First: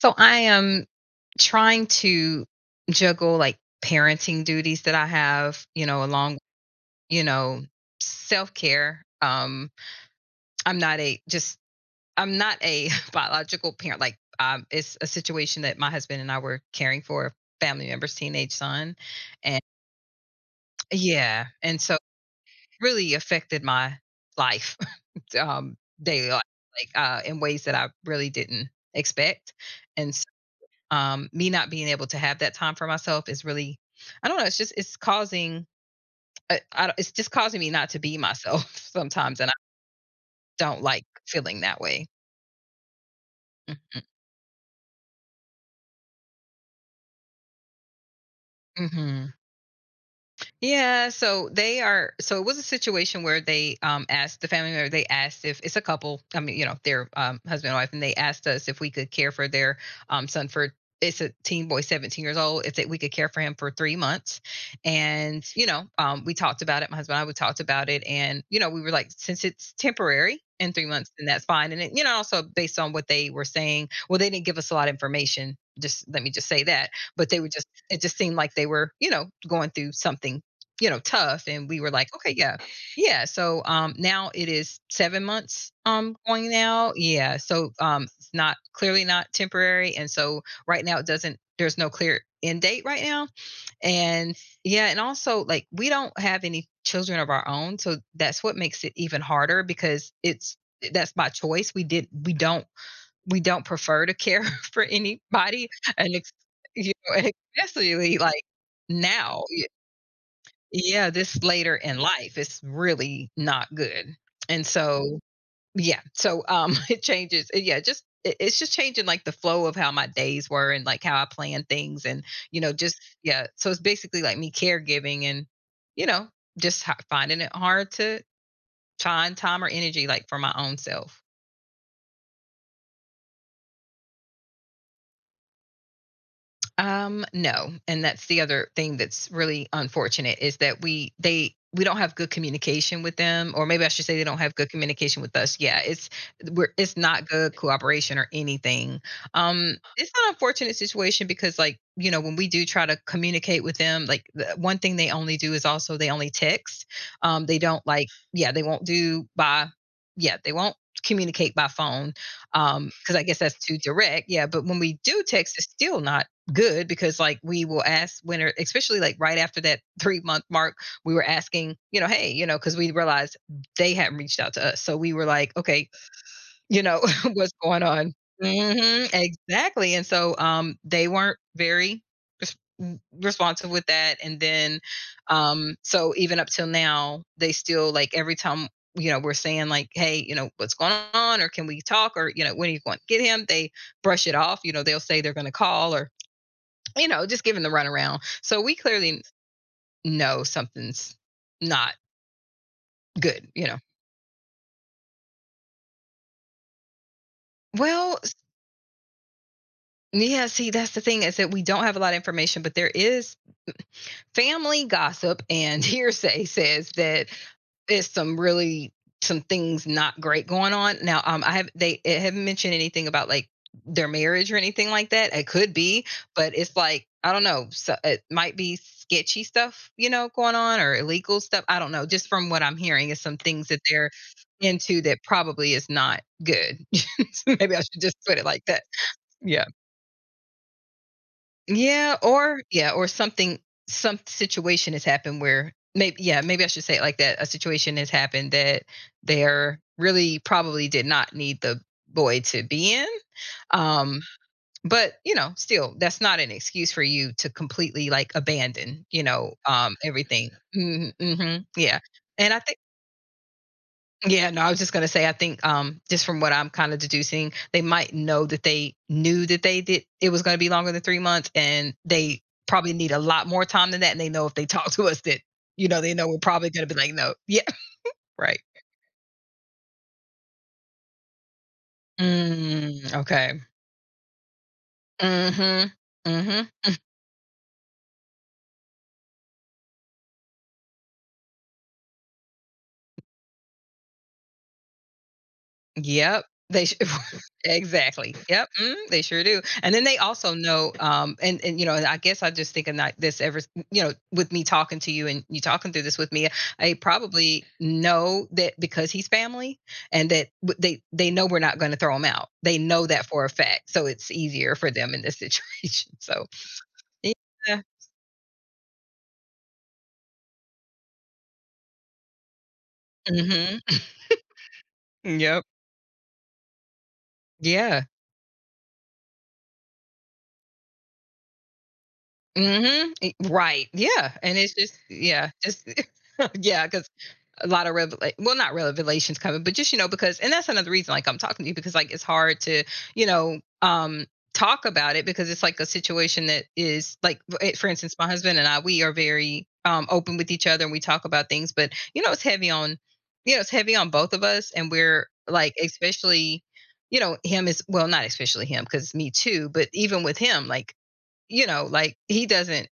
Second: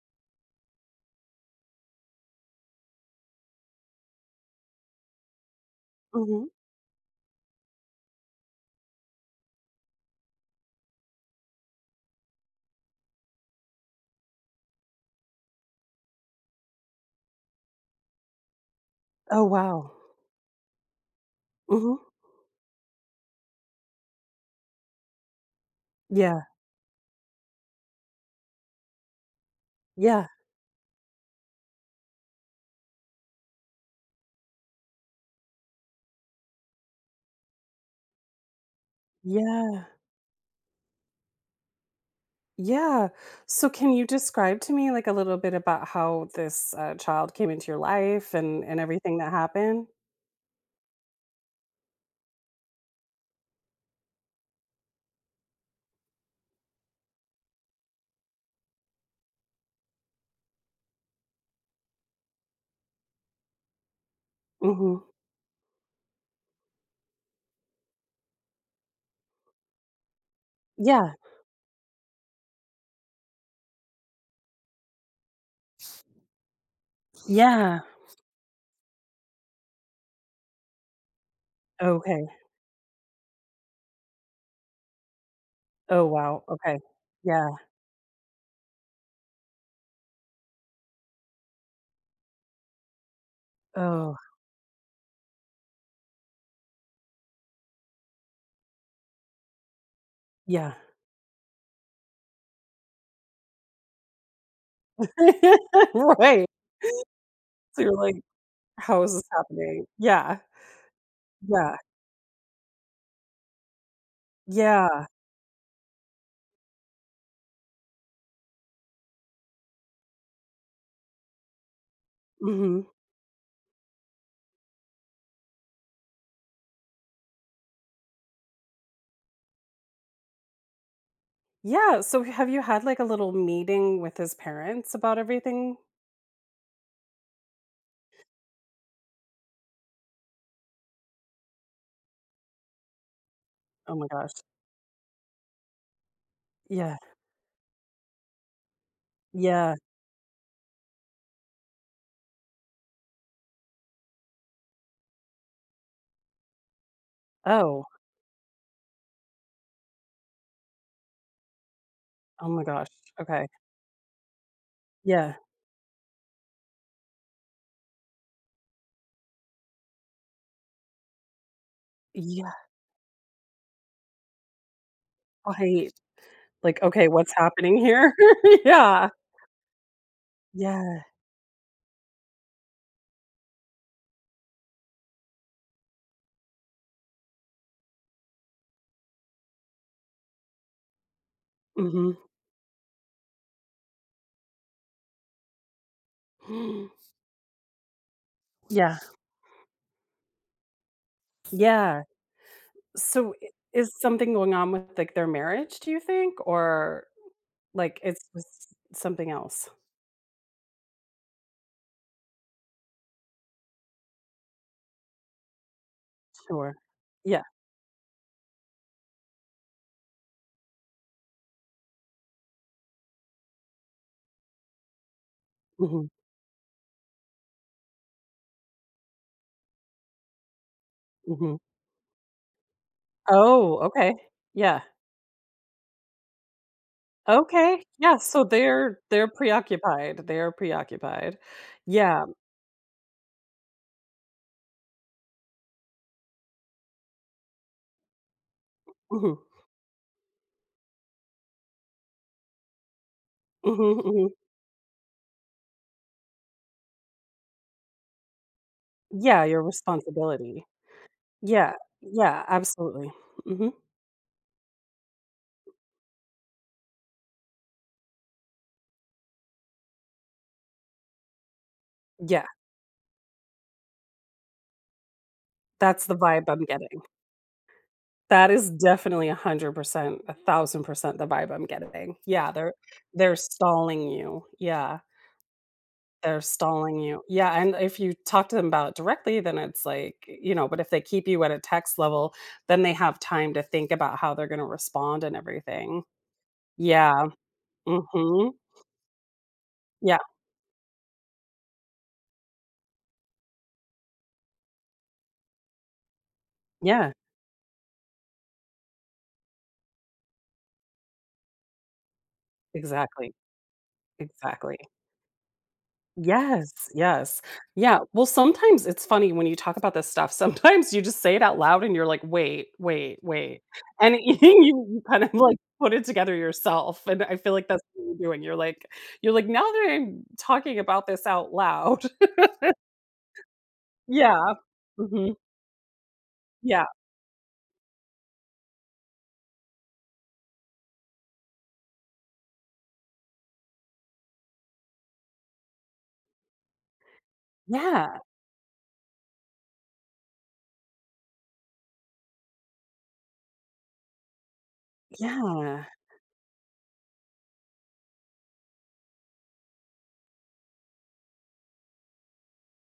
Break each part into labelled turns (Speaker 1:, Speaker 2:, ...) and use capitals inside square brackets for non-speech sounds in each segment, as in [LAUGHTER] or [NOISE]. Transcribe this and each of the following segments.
Speaker 1: So I am trying to juggle, like, parenting duties that I have, along,
Speaker 2: Mhm.
Speaker 1: you know, self-care. I'm not a just I'm not a [LAUGHS] biological parent, like it's a situation that my husband and I were caring for a family member's teenage son,
Speaker 2: Oh,
Speaker 1: and
Speaker 2: wow.
Speaker 1: yeah, and so
Speaker 2: Mhm.
Speaker 1: it really affected my life, [LAUGHS] um daily life,
Speaker 2: Yeah,
Speaker 1: like in ways that I really didn't expect. And
Speaker 2: yeah,
Speaker 1: me not being able to have that time for myself is really, I don't know, it's just, it's causing, it's just causing me not to be myself [LAUGHS] sometimes. And I
Speaker 2: yeah,
Speaker 1: don't like feeling that way.
Speaker 2: yeah. So can you describe to me, like, a little bit about how this, child came into your life and everything that
Speaker 1: Hmm.
Speaker 2: happened?
Speaker 1: Yeah, so they are. So it was a situation where they asked the family member. They asked if it's a couple. I mean, you know, their, husband and wife, and they asked us if we could care for their, son for. It's a teen boy, 17 years old. If they, we could care for him for 3 months,
Speaker 2: Mhm.
Speaker 1: and, you know, we talked about it. My husband and I we talked about it, and, you know, we were like, since it's temporary in 3 months,
Speaker 2: Yeah,
Speaker 1: then that's fine. And it, you know, also based on what they were saying, well, they didn't give us a lot of information. Just let me just say that, but they were just
Speaker 2: yeah.
Speaker 1: it just seemed like they were, you know, going through something, you know, tough, and we were like,
Speaker 2: Okay.
Speaker 1: "Okay, yeah." Yeah, so, now it is 7 months,
Speaker 2: Oh, wow.
Speaker 1: going
Speaker 2: Okay.
Speaker 1: now. Yeah,
Speaker 2: Yeah.
Speaker 1: so, it's not, clearly not temporary, and so right now it doesn't there's no clear end date right now,
Speaker 2: Oh,
Speaker 1: and yeah, and also, like, we don't have any children of our own, so that's what makes it even harder, because it's
Speaker 2: yeah.
Speaker 1: that's by choice, we don't prefer to care [LAUGHS] for anybody,
Speaker 2: [LAUGHS]
Speaker 1: and it's,
Speaker 2: Right.
Speaker 1: you know, [LAUGHS]
Speaker 2: So you're like,
Speaker 1: especially, like,
Speaker 2: "How is this
Speaker 1: now.
Speaker 2: happening?" Yeah,
Speaker 1: Yeah, this
Speaker 2: yeah,
Speaker 1: later in life, it's really not good. And
Speaker 2: yeah.
Speaker 1: so, yeah, so, [LAUGHS] it changes yeah, just it's just changing, like, the flow of how my days were and, like, how I plan things and, you know,
Speaker 2: Mhm.
Speaker 1: just yeah, so it's basically, like, me caregiving and, you know, just ho finding it hard to find time or energy, like, for my own self.
Speaker 2: Yeah, so have you had, like, a little meeting with his parents about everything?
Speaker 1: No, and that's the other thing that's really unfortunate, is that we don't have good communication with them, or maybe I
Speaker 2: Oh
Speaker 1: should
Speaker 2: my
Speaker 1: say they
Speaker 2: gosh.
Speaker 1: don't have good communication with us. Yeah, it's we're,
Speaker 2: Yeah.
Speaker 1: it's not good cooperation or anything.
Speaker 2: Yeah.
Speaker 1: It's an unfortunate situation, because, like, you know, when we do try to communicate with them, like, the one thing they only do is, also, they only text. They
Speaker 2: Oh.
Speaker 1: don't, like, yeah they won't do by yeah they won't communicate by phone,
Speaker 2: Oh my gosh.
Speaker 1: because I guess
Speaker 2: Okay.
Speaker 1: that's too direct. Yeah, but when we do
Speaker 2: Yeah.
Speaker 1: text, it's still not good, because, like, we will ask winner, especially, like, right after that [LAUGHS] 3-month mark, we were asking, you know, hey, you
Speaker 2: Yeah.
Speaker 1: know, because we realized they hadn't reached out to us, so we were like, okay,
Speaker 2: Right. Like,
Speaker 1: you know,
Speaker 2: okay, what's
Speaker 1: [LAUGHS] what's
Speaker 2: happening
Speaker 1: going on?
Speaker 2: here? [LAUGHS]
Speaker 1: Hmm,
Speaker 2: Yeah.
Speaker 1: exactly. And so
Speaker 2: Yeah.
Speaker 1: they weren't very res- mm, responsive with that. And then so, even up till now, they still, like, every time, you know, we're saying, like, hey, you know, what's going on, or can we talk,
Speaker 2: Mhm.
Speaker 1: or, you know, when are you going to get him, they brush it off. You know, they'll say they're going to call, or, you
Speaker 2: [GASPS]
Speaker 1: know, just giving the runaround. So we
Speaker 2: Yeah.
Speaker 1: clearly know something's not
Speaker 2: Yeah. So I
Speaker 1: good, you know.
Speaker 2: is something going on with, like, their marriage, do you think? Or, like,
Speaker 1: Well,
Speaker 2: it's just something else?
Speaker 1: yeah, see, that's the thing, is that we don't have a lot of information, but there is family gossip and [LAUGHS] hearsay
Speaker 2: Sure.
Speaker 1: says that,
Speaker 2: Yeah.
Speaker 1: is some really, some things not great going on. Now, I have they it haven't mentioned anything about, like, their marriage or anything like that. It could be,
Speaker 2: Mhm.
Speaker 1: but it's like I don't know. So it might be sketchy stuff, you know, going on, or illegal
Speaker 2: Mhm.
Speaker 1: stuff. I don't know. Just from what I'm hearing, is some things
Speaker 2: Oh,
Speaker 1: that they're
Speaker 2: okay. Yeah.
Speaker 1: into that probably is not good. [LAUGHS] Maybe I
Speaker 2: Okay.
Speaker 1: should just
Speaker 2: Yeah,
Speaker 1: put
Speaker 2: so
Speaker 1: it like that.
Speaker 2: they're
Speaker 1: Yeah.
Speaker 2: preoccupied. They're preoccupied.
Speaker 1: Yeah,
Speaker 2: Yeah.
Speaker 1: or yeah, or something, some situation has happened where, maybe, yeah, maybe I should say it like that. A situation has happened that
Speaker 2: Mhm.
Speaker 1: they're really probably did not need the boy to be in.
Speaker 2: Mhm,
Speaker 1: Um,
Speaker 2: mhm.
Speaker 1: but, you know, still that's not an excuse for you to completely, like, abandon, you
Speaker 2: Yeah,
Speaker 1: know,
Speaker 2: your
Speaker 1: everything.
Speaker 2: responsibility.
Speaker 1: Hmm, hmm,
Speaker 2: Yeah,
Speaker 1: yeah.
Speaker 2: yeah,
Speaker 1: And I think
Speaker 2: absolutely. Mhm.
Speaker 1: yeah, no, I was just gonna say, I think, just from what I'm kind of deducing, they might know that they knew that they did it was gonna be longer than 3 months, and they
Speaker 2: Yeah,
Speaker 1: probably need a lot more time than that. And they know if they talk to us that, you know,
Speaker 2: that's
Speaker 1: they
Speaker 2: the
Speaker 1: know we're
Speaker 2: vibe I'm
Speaker 1: probably gonna be
Speaker 2: getting.
Speaker 1: like, no, yeah, [LAUGHS]
Speaker 2: That
Speaker 1: right.
Speaker 2: is definitely 100%, a 1,000% the vibe I'm getting. Yeah, they're
Speaker 1: Mm,
Speaker 2: they're
Speaker 1: okay.
Speaker 2: stalling you. Yeah,
Speaker 1: Mm-hmm.
Speaker 2: they're
Speaker 1: Mm-hmm.
Speaker 2: stalling you. Yeah, and if you talk to them about it directly, then it's like, you know, but if they keep you at a text level, then they have time to think about how they're gonna respond and everything.
Speaker 1: Yep. They sh
Speaker 2: Yeah.
Speaker 1: [LAUGHS] exactly.
Speaker 2: Mhm.
Speaker 1: Yep, mhm, they sure do, and then they
Speaker 2: Yeah,
Speaker 1: also know, you know, and I guess I just thinking, like, this ever s you know, with me talking to you and you talking through this with me, I
Speaker 2: yeah,
Speaker 1: probably know that, because he's family, and that w they know we're not gonna throw him out. They know that
Speaker 2: exactly,
Speaker 1: for a fact, so it's easier
Speaker 2: exactly.
Speaker 1: for them in this [LAUGHS] situation, so
Speaker 2: Yes, yes.
Speaker 1: yeah.
Speaker 2: Yeah, well, sometimes it's funny when you talk about this stuff, sometimes you just say it out loud and you're like, "Wait, wait, wait,"
Speaker 1: Mhm.
Speaker 2: and [LAUGHS] you kind of, like,
Speaker 1: Yep.
Speaker 2: put it together yourself, and I feel like that's
Speaker 1: Yeah.
Speaker 2: what you're doing, you're like, "Now that I'm talking about this out loud" [LAUGHS]
Speaker 1: Mhm. E right. Yeah,
Speaker 2: Yeah.
Speaker 1: and it's just
Speaker 2: Mhm.
Speaker 1: yeah, just [LAUGHS]
Speaker 2: Yeah.
Speaker 1: yeah, because a lot of well, not revelations coming, but just, you know, because, and that's another reason, like, I'm talking to you, because, like, it's hard to, you know, talk about it, because it's like a situation that is, like, for instance,
Speaker 2: Yeah.
Speaker 1: my husband and I, we are very, open with each other and we talk about things, but, you know, it's heavy on you know, it's heavy on both of us, and we're like,
Speaker 2: Yeah.
Speaker 1: especially, you know, him is, well, not especially him, because me too, but even with him, like, you know, like, he doesn't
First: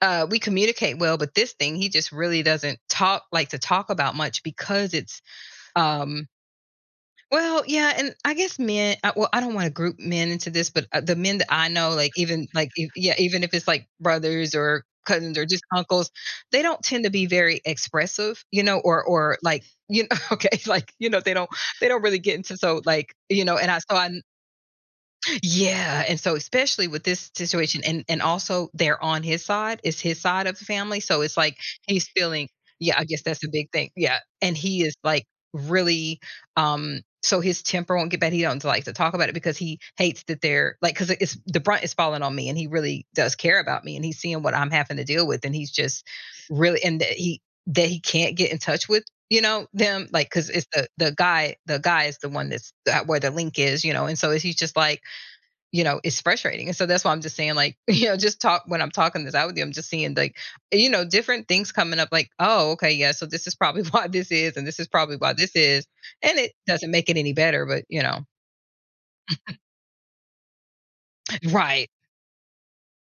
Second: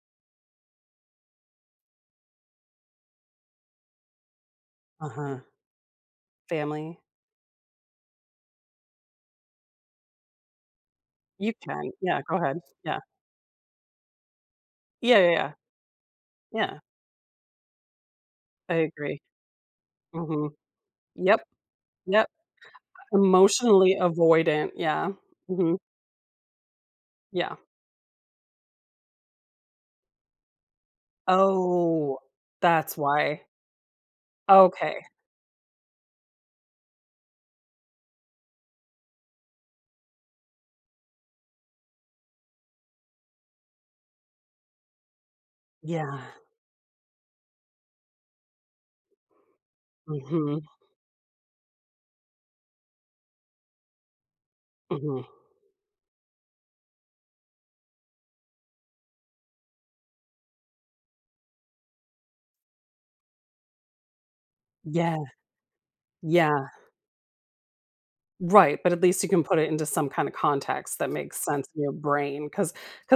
Speaker 1: we communicate well, but this thing he just really doesn't talk, like, to talk about much, because it's
Speaker 2: Uh-huh.
Speaker 1: um
Speaker 2: Family.
Speaker 1: well, yeah. And I guess, men. Well, I don't want to group men into this, but the men that
Speaker 2: You
Speaker 1: I
Speaker 2: can.
Speaker 1: know, like,
Speaker 2: Yeah, go
Speaker 1: even,
Speaker 2: ahead.
Speaker 1: like, if,
Speaker 2: Yeah.
Speaker 1: yeah, even if it's, like, brothers or
Speaker 2: Yeah, yeah,
Speaker 1: cousins or
Speaker 2: yeah.
Speaker 1: just uncles, they
Speaker 2: Yeah,
Speaker 1: don't tend to be very expressive, you
Speaker 2: I
Speaker 1: know,
Speaker 2: agree.
Speaker 1: or like, you know, [LAUGHS] okay,
Speaker 2: Mhm.
Speaker 1: like, you know,
Speaker 2: Yep,
Speaker 1: they don't really
Speaker 2: yep.
Speaker 1: get into, so, like, you know, and
Speaker 2: Emotionally
Speaker 1: I
Speaker 2: avoidant, yeah. Mhm.
Speaker 1: yeah. And so, especially with this
Speaker 2: Yeah.
Speaker 1: situation, and also they're on his side, it's his side of the family, so it's like he's
Speaker 2: Oh,
Speaker 1: feeling, yeah,
Speaker 2: that's
Speaker 1: I guess
Speaker 2: why.
Speaker 1: that's a big thing. Yeah, and he is,
Speaker 2: Okay.
Speaker 1: like, really, so his temper won't get bad, he don't like to talk about it, because he hates that they're, like, because it's, the brunt is falling on me, and he really does care about me, and he's seeing what I'm having to deal with, and he's just
Speaker 2: Yeah.
Speaker 1: really, and that he can't get in touch with, you know, them, like, because
Speaker 2: Mhm,
Speaker 1: it's the guy is the one that's that, where the link is, you know, and so he's just like,
Speaker 2: mhm.
Speaker 1: you know, it's frustrating. And so that's why I'm just saying, like, [LAUGHS] you know, just talk, when I'm talking this out with you, I'm just seeing, like, you know, different things coming up, like, oh, okay, yeah, so this is probably [LAUGHS] why this is, and this is probably
Speaker 2: Yeah,
Speaker 1: why this is. And it
Speaker 2: yeah.
Speaker 1: doesn't make it any better, but, you know,
Speaker 2: Right, but at least you can put it into some kinda context that makes sense in
Speaker 1: right.
Speaker 2: your because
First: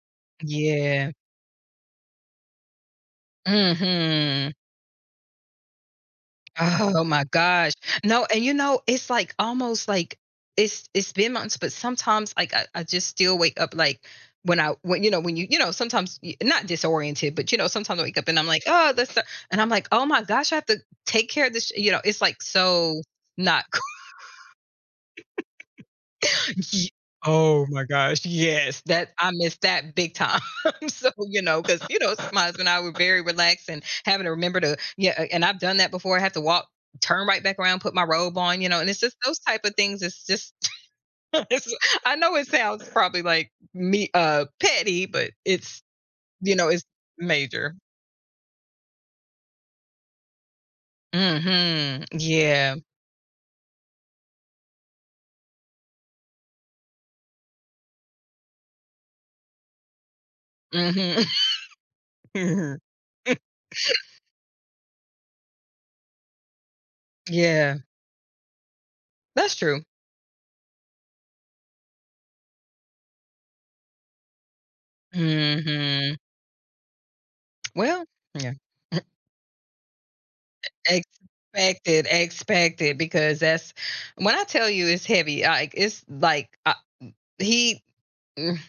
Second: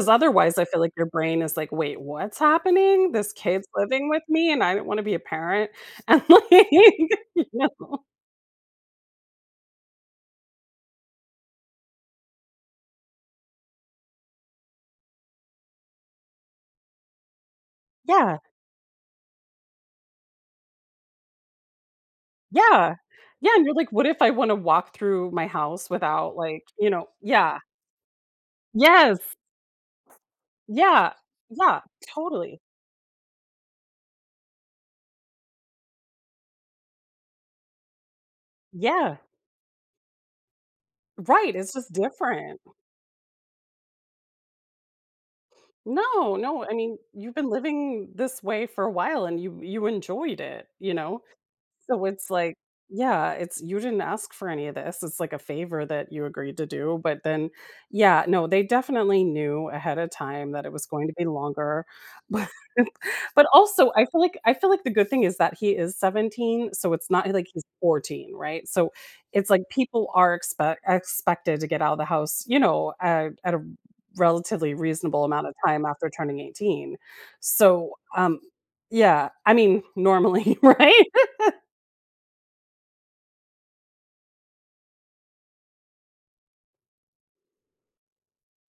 Speaker 2: otherwise I feel like your
Speaker 1: Yeah.
Speaker 2: brain is like, "Wait, what's happening? This kid's living with me
Speaker 1: Hmm.
Speaker 2: and I do not wanna be a parent," [LAUGHS] and like,
Speaker 1: Oh my
Speaker 2: [LAUGHS] you know?
Speaker 1: gosh. No, and you know, it's like almost like it's been months, but sometimes, like, I just still wake up, like, when I when you know, when you know, sometimes, not disoriented, but, you know, sometimes I wake up
Speaker 2: Yeah,
Speaker 1: and I'm like, oh, that's the, and I'm like, oh my gosh, I have to take care of this sh-, you know, it's like,
Speaker 2: yeah.
Speaker 1: so
Speaker 2: Yeah,
Speaker 1: not
Speaker 2: and you're like, "What if I wanna walk through my house without, like" you
Speaker 1: Ye,
Speaker 2: know? Yeah.
Speaker 1: oh my gosh, yes, that I
Speaker 2: Yes.
Speaker 1: missed that big time. [LAUGHS] So,
Speaker 2: Yeah.
Speaker 1: you know,
Speaker 2: Yeah,
Speaker 1: because, you know, my
Speaker 2: totally.
Speaker 1: husband and I were very relaxed, and having to remember to, yeah, and I've done that before. I have to walk, turn right back around, put my robe on, you know, and it's
Speaker 2: Yeah.
Speaker 1: just those type of things, it's just [LAUGHS]
Speaker 2: Right,
Speaker 1: it's,
Speaker 2: it's just
Speaker 1: I know it
Speaker 2: different.
Speaker 1: sounds probably, like, me, petty, but it's,
Speaker 2: No,
Speaker 1: you
Speaker 2: no,
Speaker 1: know,
Speaker 2: I
Speaker 1: it's
Speaker 2: mean, you've been
Speaker 1: major.
Speaker 2: living this way for a while and you enjoyed it, you know?
Speaker 1: Mhm.
Speaker 2: So it's like,
Speaker 1: Yeah.
Speaker 2: yeah, it's you didn't ask for any of this. It's like a favor that you agreed to do. But then, yeah, no, they definitely knew ahead of time that it was going to
Speaker 1: Mhm.
Speaker 2: be longer. [LAUGHS] But,
Speaker 1: [LAUGHS]
Speaker 2: but also, I feel like the good thing is that he is 17, so it's not like he's
Speaker 1: Yeah.
Speaker 2: 14, right? So it's
Speaker 1: That's
Speaker 2: like
Speaker 1: true.
Speaker 2: people are expected to get out of the house, you know, at a relatively reasonable amount of time after
Speaker 1: Mhm.
Speaker 2: turning 18. So,
Speaker 1: Well,
Speaker 2: um,
Speaker 1: yeah.
Speaker 2: yeah, I mean, normally, [LAUGHS] right?
Speaker 1: Expected, expected, because that's, when I tell you it's heavy, like, it's like, he, mm,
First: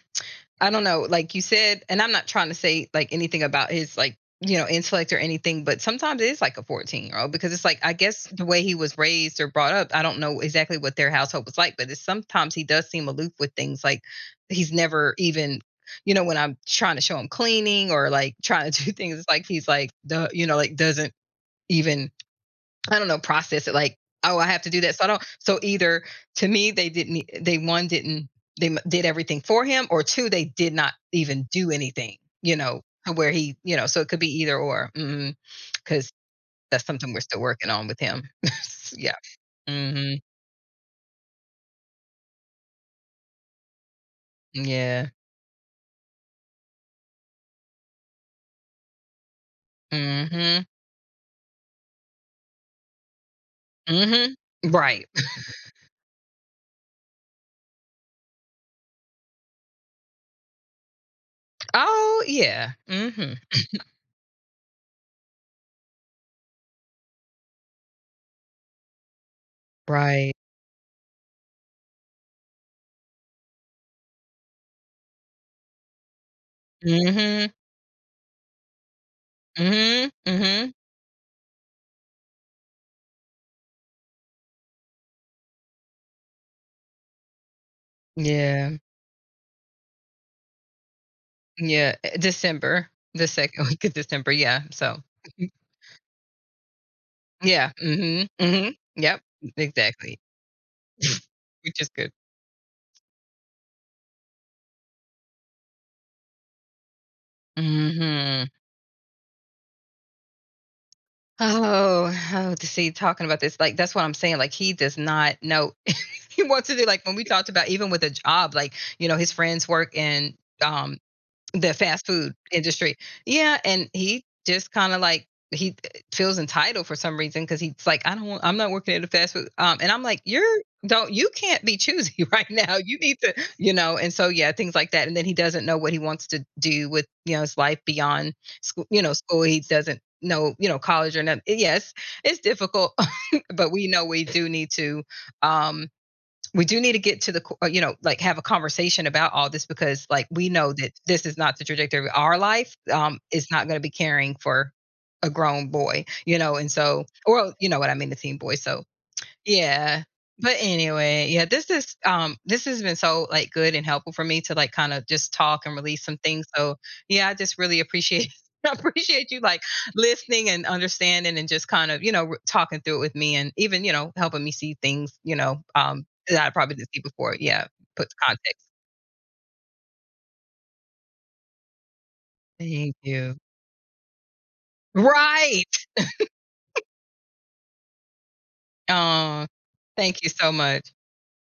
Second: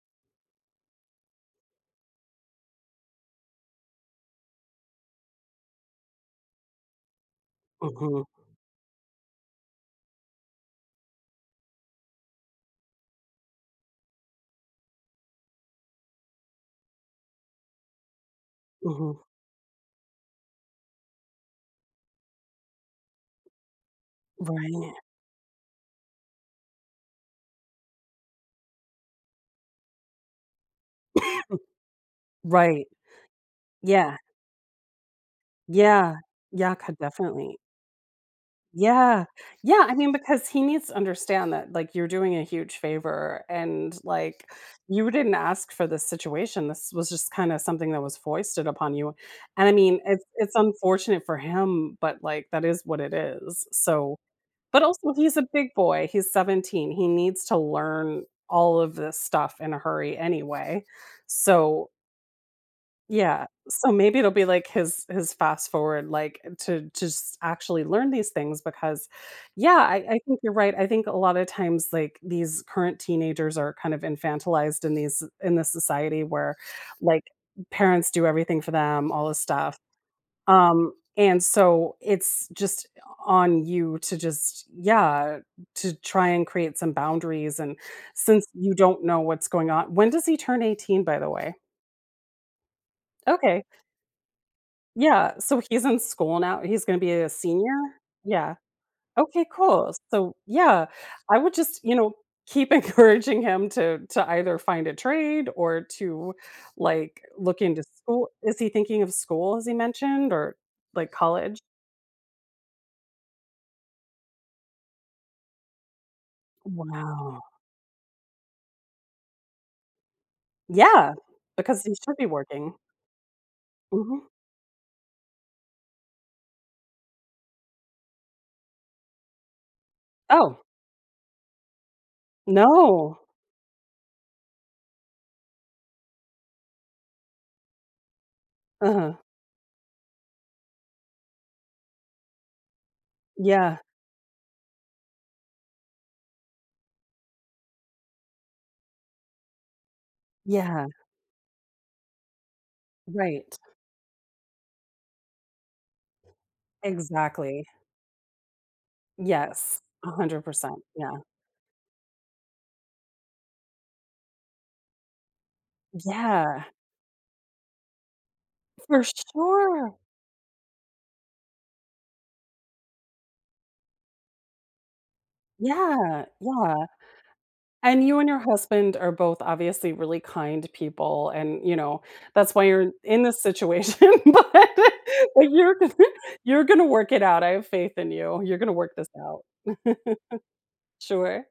Speaker 1: I don't know, like you said, and I'm not trying to say, like, anything about his, like, you know, intellect or anything, but sometimes it is like a 14-year-old, because it's like, I guess
Speaker 2: Mhm.
Speaker 1: the way he was raised or brought up, I don't know exactly what their household was like, but it's, sometimes he does seem aloof with things, like, he's never even, you know, when I'm trying to show him cleaning, or, like, trying to do [LAUGHS]
Speaker 2: Mhm.
Speaker 1: things, it's like he's like, the, you know, like, doesn't even, I don't know, process it like, oh, I have to do
Speaker 2: Right.
Speaker 1: that. So I don't. So either, to me, they didn't. They, one, didn't. Did everything for him, or, two, they did not even do anything. You know,
Speaker 2: Right.
Speaker 1: to where he, you know, so it
Speaker 2: Yeah.
Speaker 1: could be either or. Because
Speaker 2: Yeah. Yeah,
Speaker 1: that's
Speaker 2: could
Speaker 1: something we're still
Speaker 2: definitely.
Speaker 1: working on with him. [LAUGHS] Yeah.
Speaker 2: Yeah. Yeah, I mean,
Speaker 1: Hmm.
Speaker 2: because he needs to understand that, like, you're doing a huge favor and, like, you
Speaker 1: Yeah.
Speaker 2: didn't ask for this situation. This was just kinda something that was foisted upon you, and I mean, it's
Speaker 1: Hmm,
Speaker 2: unfortunate for him, but, like, that is what it is, so
Speaker 1: hmm.
Speaker 2: but
Speaker 1: Right.
Speaker 2: also he's
Speaker 1: [LAUGHS]
Speaker 2: a big boy, he's 17, he needs to learn all of this stuff in a hurry anyway, so
Speaker 1: Oh yeah. Hmm.
Speaker 2: Yeah, so maybe it'll be like his fast forward, like, to just actually learn these things because yeah, I
Speaker 1: Right.
Speaker 2: think you're right, I think a lot of times, like, these current teenagers are kind of infantilized in this society where, like,
Speaker 1: Hmm,
Speaker 2: parents do everything for them, all this stuff,
Speaker 1: hmm, hmm.
Speaker 2: and so it's just on you to just yeah, to try and create some boundaries, and since you
Speaker 1: Yeah.
Speaker 2: don't know what's going on when does he turn 18, by the way?
Speaker 1: Yeah. Eh, December, the
Speaker 2: Okay.
Speaker 1: second [LAUGHS] week of December. Yeah. So.
Speaker 2: Yeah, so he's in school now, he's gonna be a
Speaker 1: Yeah,
Speaker 2: senior?
Speaker 1: mhm,
Speaker 2: Yeah.
Speaker 1: mhm, yep,
Speaker 2: Okay, cool.
Speaker 1: exactly.
Speaker 2: So, yeah,
Speaker 1: [LAUGHS]
Speaker 2: I would
Speaker 1: Which
Speaker 2: just,
Speaker 1: is
Speaker 2: you
Speaker 1: good.
Speaker 2: know, keep [LAUGHS] encouraging him to either find a trade or to, like, look into school.
Speaker 1: Mhm.
Speaker 2: Is he thinking of school, as he mentioned, or, like, college?
Speaker 1: Oh, oh, to see, talking about this, like, that's what I'm saying, like, he does not know [LAUGHS] he wants to do, like, when we
Speaker 2: Wow.
Speaker 1: talked about, even with a job, like, you know, his friends work in, um,
Speaker 2: Yeah,
Speaker 1: the
Speaker 2: because he
Speaker 1: fast
Speaker 2: should be
Speaker 1: food
Speaker 2: working.
Speaker 1: industry. Yeah, and
Speaker 2: Mhm.
Speaker 1: he just kinda, like, he feels entitled for some reason, because he's like, "I don't want I'm not working at a fast food," and I'm like,
Speaker 2: Oh,
Speaker 1: "You're don't, you can't be choosy [LAUGHS] right now, you need
Speaker 2: no.
Speaker 1: to," you know, and so, yeah, things like that, and then he doesn't know what he wants to do with, you know, his life beyond school, you know,
Speaker 2: Uh-huh.
Speaker 1: school, he doesn't know, you know, college or not, yes, it's difficult, [LAUGHS] but
Speaker 2: Yeah,
Speaker 1: we know we do need to, um, we do need to get to the, you know, like, have a conversation about all this, because, like, we know
Speaker 2: yeah,
Speaker 1: that this is not the trajectory of our life, it's
Speaker 2: right.
Speaker 1: not going to be caring for a grown boy, you know, and so, or,
Speaker 2: Exactly.
Speaker 1: you know what I mean, the teen boy, so
Speaker 2: Yes,
Speaker 1: yeah. But
Speaker 2: 100%, yeah.
Speaker 1: anyway, yeah, this is, this has been so, like, good and helpful for me to, like, kind of just talk and release some things.
Speaker 2: Yeah.
Speaker 1: So yeah, I just really appreciate, [LAUGHS] I
Speaker 2: For
Speaker 1: appreciate you, like,
Speaker 2: sure.
Speaker 1: listening and understanding and just kind of, you know, talking through it with me, and even, you know, helping me see things, you know,
Speaker 2: Yeah,
Speaker 1: that I probably
Speaker 2: yeah,
Speaker 1: didn't see before. Yeah,
Speaker 2: and
Speaker 1: put
Speaker 2: you and your
Speaker 1: context.
Speaker 2: husband are both obviously really kind people and, you know, that's why you're
Speaker 1: Thank
Speaker 2: in
Speaker 1: you.
Speaker 2: this situation, [LAUGHS] but you're
Speaker 1: Right.
Speaker 2: gonna you're gonna work it out. I have faith in you. You're gonna work this out.
Speaker 1: Um,
Speaker 2: [LAUGHS]
Speaker 1: thank you so much.
Speaker 2: Sure.